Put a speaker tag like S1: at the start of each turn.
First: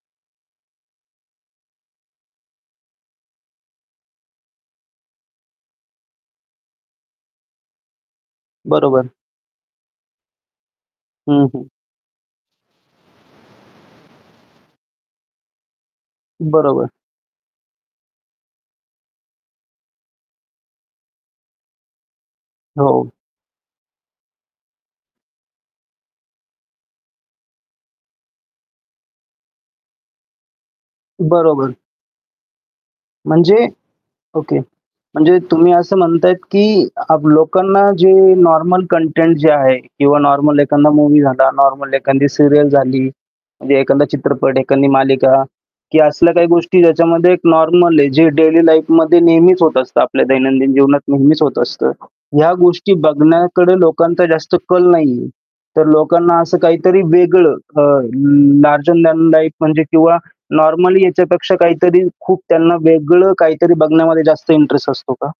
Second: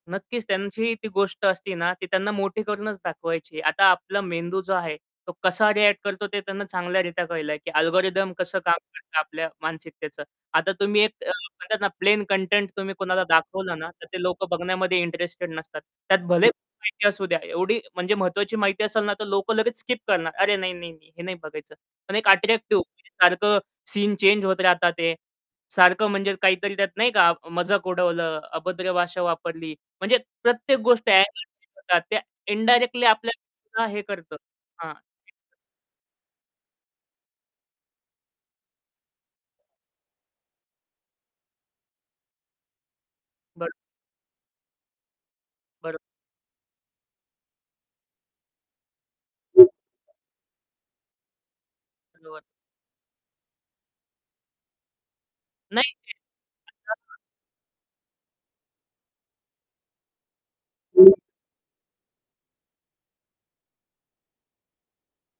S1: नक्कीच त्यांची ती गोष्ट असते ना, ती त्यांना मोठी करूनच दाखवायची. आता आपला मेंदू जो आहे. तो कसा रिएक्ट करतो ते त्यांना चांगल्या रित्या कळलंय, की अल्गोरिथम कसं काम
S2: बरोबर.
S1: करतं आपल्या मानसिकतेचं. आता तुम्ही एक अ,
S2: हं, हं.
S1: म्हणतात ना, प्लेन कंटेंट तुम्ही कुणाला दाखवलं ना, तर ते लोकं बघण्यामध्ये इंटरेस्टेड नसतात. त्यात भले
S2: बरोबर.
S1: माहिती असू द्या. एवढी म्हणजे महत्त्वाची माहिती असेल ना, तर लोकं लगेच स्किप करणार. "अरे, नाही, नाही, नाही, हे नाही बघायचं." पण एक अट्रॅक्टिव्ह
S2: हो.
S1: सारखं सीन चेंज होत राहतात ते. सारखं म्हणजे काहीतरी त्यात नाही का मजाक उडवलं, अभद्र भाषा वापरली. म्हणजे प्रत्येक गोष्ट
S2: बरोबर.
S1: [unintelligible] ते इंडायरेक्टली
S2: म्हणजे
S1: आपल्याला हे करतं.
S2: ओके.
S1: हां,.
S2: म्हणजे
S1: [unintelligible]
S2: तुम्ही असं म्हणताय, की अ, लोकांना जे नॉर्मल कंटेंट जे आहे किंवा नॉर्मल एखादा मूव्ही झाला, नॉर्मल एखादी सीरियल झाली.
S1: बरं.
S2: म्हणजे एखादा चित्रपट, एखादी मालिका
S1: बरं.
S2: की असल्या काही गोष्टी ज्याच्यामध्ये एक नॉर्मल आहे, जे डेली लाईफमध्ये नेहमीच होत असतं, आपल्या दैनंदिन जीवनात नेहमीच होत असतं.
S1: लोन.
S2: ह्या गोष्टी बघण्याकडे लोकांचा जास्त कल नाहीये. तर
S1: नाही.
S2: लोकांना असं काहीतरी
S1: [unintelligible]
S2: वेगळं अ, लार्जर दॅन लाईफ म्हणजे किंवा नॉर्मली
S1: [unintelligible]
S2: याच्यापेक्षा काहीतरी खूप त्यांना वेगळं काहीतरी बघण्यामध्ये जास्त इंटरेस्ट असतो का?